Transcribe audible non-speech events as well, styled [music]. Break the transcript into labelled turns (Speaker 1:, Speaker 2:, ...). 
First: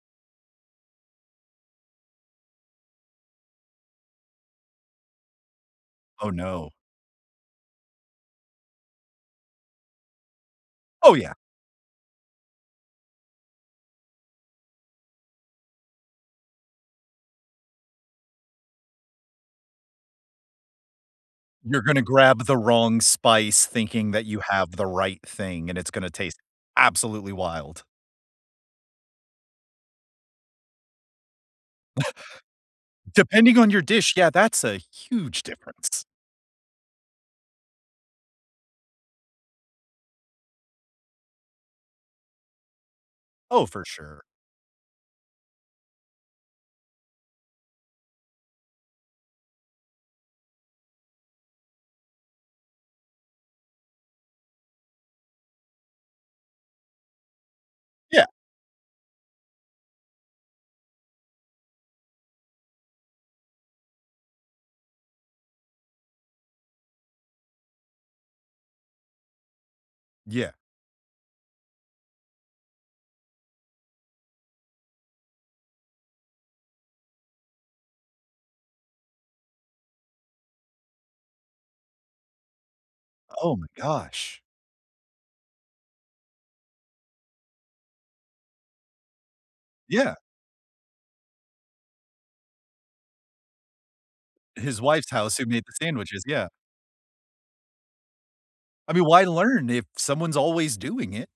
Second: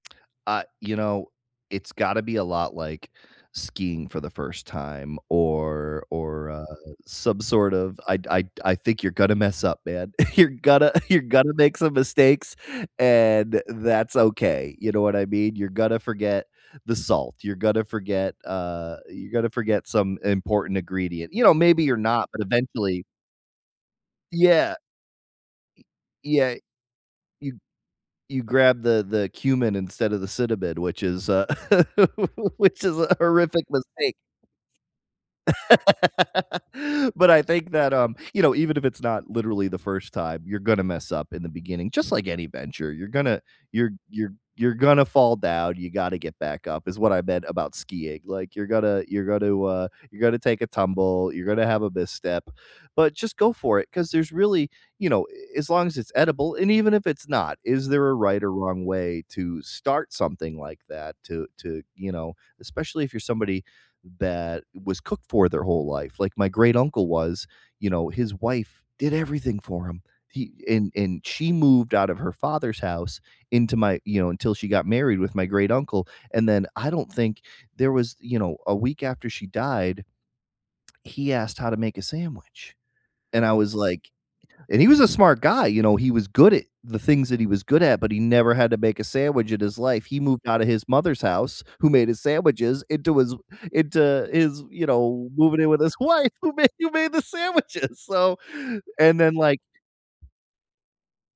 Speaker 1: Ah, you know, it's gotta be a lot like skiing for the 1st time or
Speaker 2: Oh,
Speaker 1: or, uh,
Speaker 2: no.
Speaker 1: some sort of I I I think you're gonna mess up, man. [chuckles] You're gonna [chuckles]
Speaker 2: Oh,
Speaker 1: you're
Speaker 2: yeah.
Speaker 1: gonna make some mistakes, and that's okay. You know what I mean? You're gonna forget the salt, you're gonna forget, uh, you're gonna forget some important ingredient. You know, maybe
Speaker 2: You're
Speaker 1: you're
Speaker 2: gonna
Speaker 1: not, but
Speaker 2: grab the wrong
Speaker 1: eventually
Speaker 2: spice thinking that you
Speaker 1: Yeah. Y
Speaker 2: have the right thing, and it's gonna taste
Speaker 1: yeah.
Speaker 2: absolutely
Speaker 1: You
Speaker 2: wild.
Speaker 1: you grab the the cumin instead of the cinnamon, which is a
Speaker 2: [chuckles]
Speaker 1: [laughs] which is a
Speaker 2: Depending
Speaker 1: horrific
Speaker 2: on your dish,
Speaker 1: mistake.
Speaker 2: yeah, that's a huge difference.
Speaker 1: [laughs] But I think that, um, you know, even if it's not literally the 1st time, you're gonna mess up in the beginning just like any venture. You're gonna
Speaker 2: Oh, for
Speaker 1: you're
Speaker 2: sure.
Speaker 1: you're you're gonna fall down, you gotta get back up is what I meant about skiing. Like, you're gonna you're gonna, uh, you're gonna take a tumble, you're gonna have a misstep. But just go for it 'cause there's really you know, eh, as long as it's edible, and even if it's not, is there a
Speaker 2: Yeah.
Speaker 1: right or wrong way to start something like that to to you know, especially if you're somebody that was cooked for their whole life. Like my great-uncle was, you know, his wife did everything for him. He
Speaker 2: Yeah.
Speaker 1: and and she moved out of her father's house into my you know, until she got married with my great-uncle, and then I don't think there was you know, a week after she died, he asked how to make a sandwich. And I
Speaker 2: Oh my
Speaker 1: was like
Speaker 2: gosh.
Speaker 1: and he was a smart guy, you know, he was good at the things that he was good at, but he never had to make a sandwich in his life.
Speaker 2: Yeah.
Speaker 1: He moved out of his mother's house who made his sandwiches into his into his
Speaker 2: His
Speaker 1: you
Speaker 2: wife's
Speaker 1: know,
Speaker 2: house who
Speaker 1: moving
Speaker 2: made
Speaker 1: in
Speaker 2: the
Speaker 1: with his
Speaker 2: sandwiches,
Speaker 1: wife,
Speaker 2: yeah.
Speaker 1: who made who made the sandwiches. So
Speaker 2: I mean,
Speaker 1: and
Speaker 2: why
Speaker 1: then, like
Speaker 2: learn if someone's always doing it?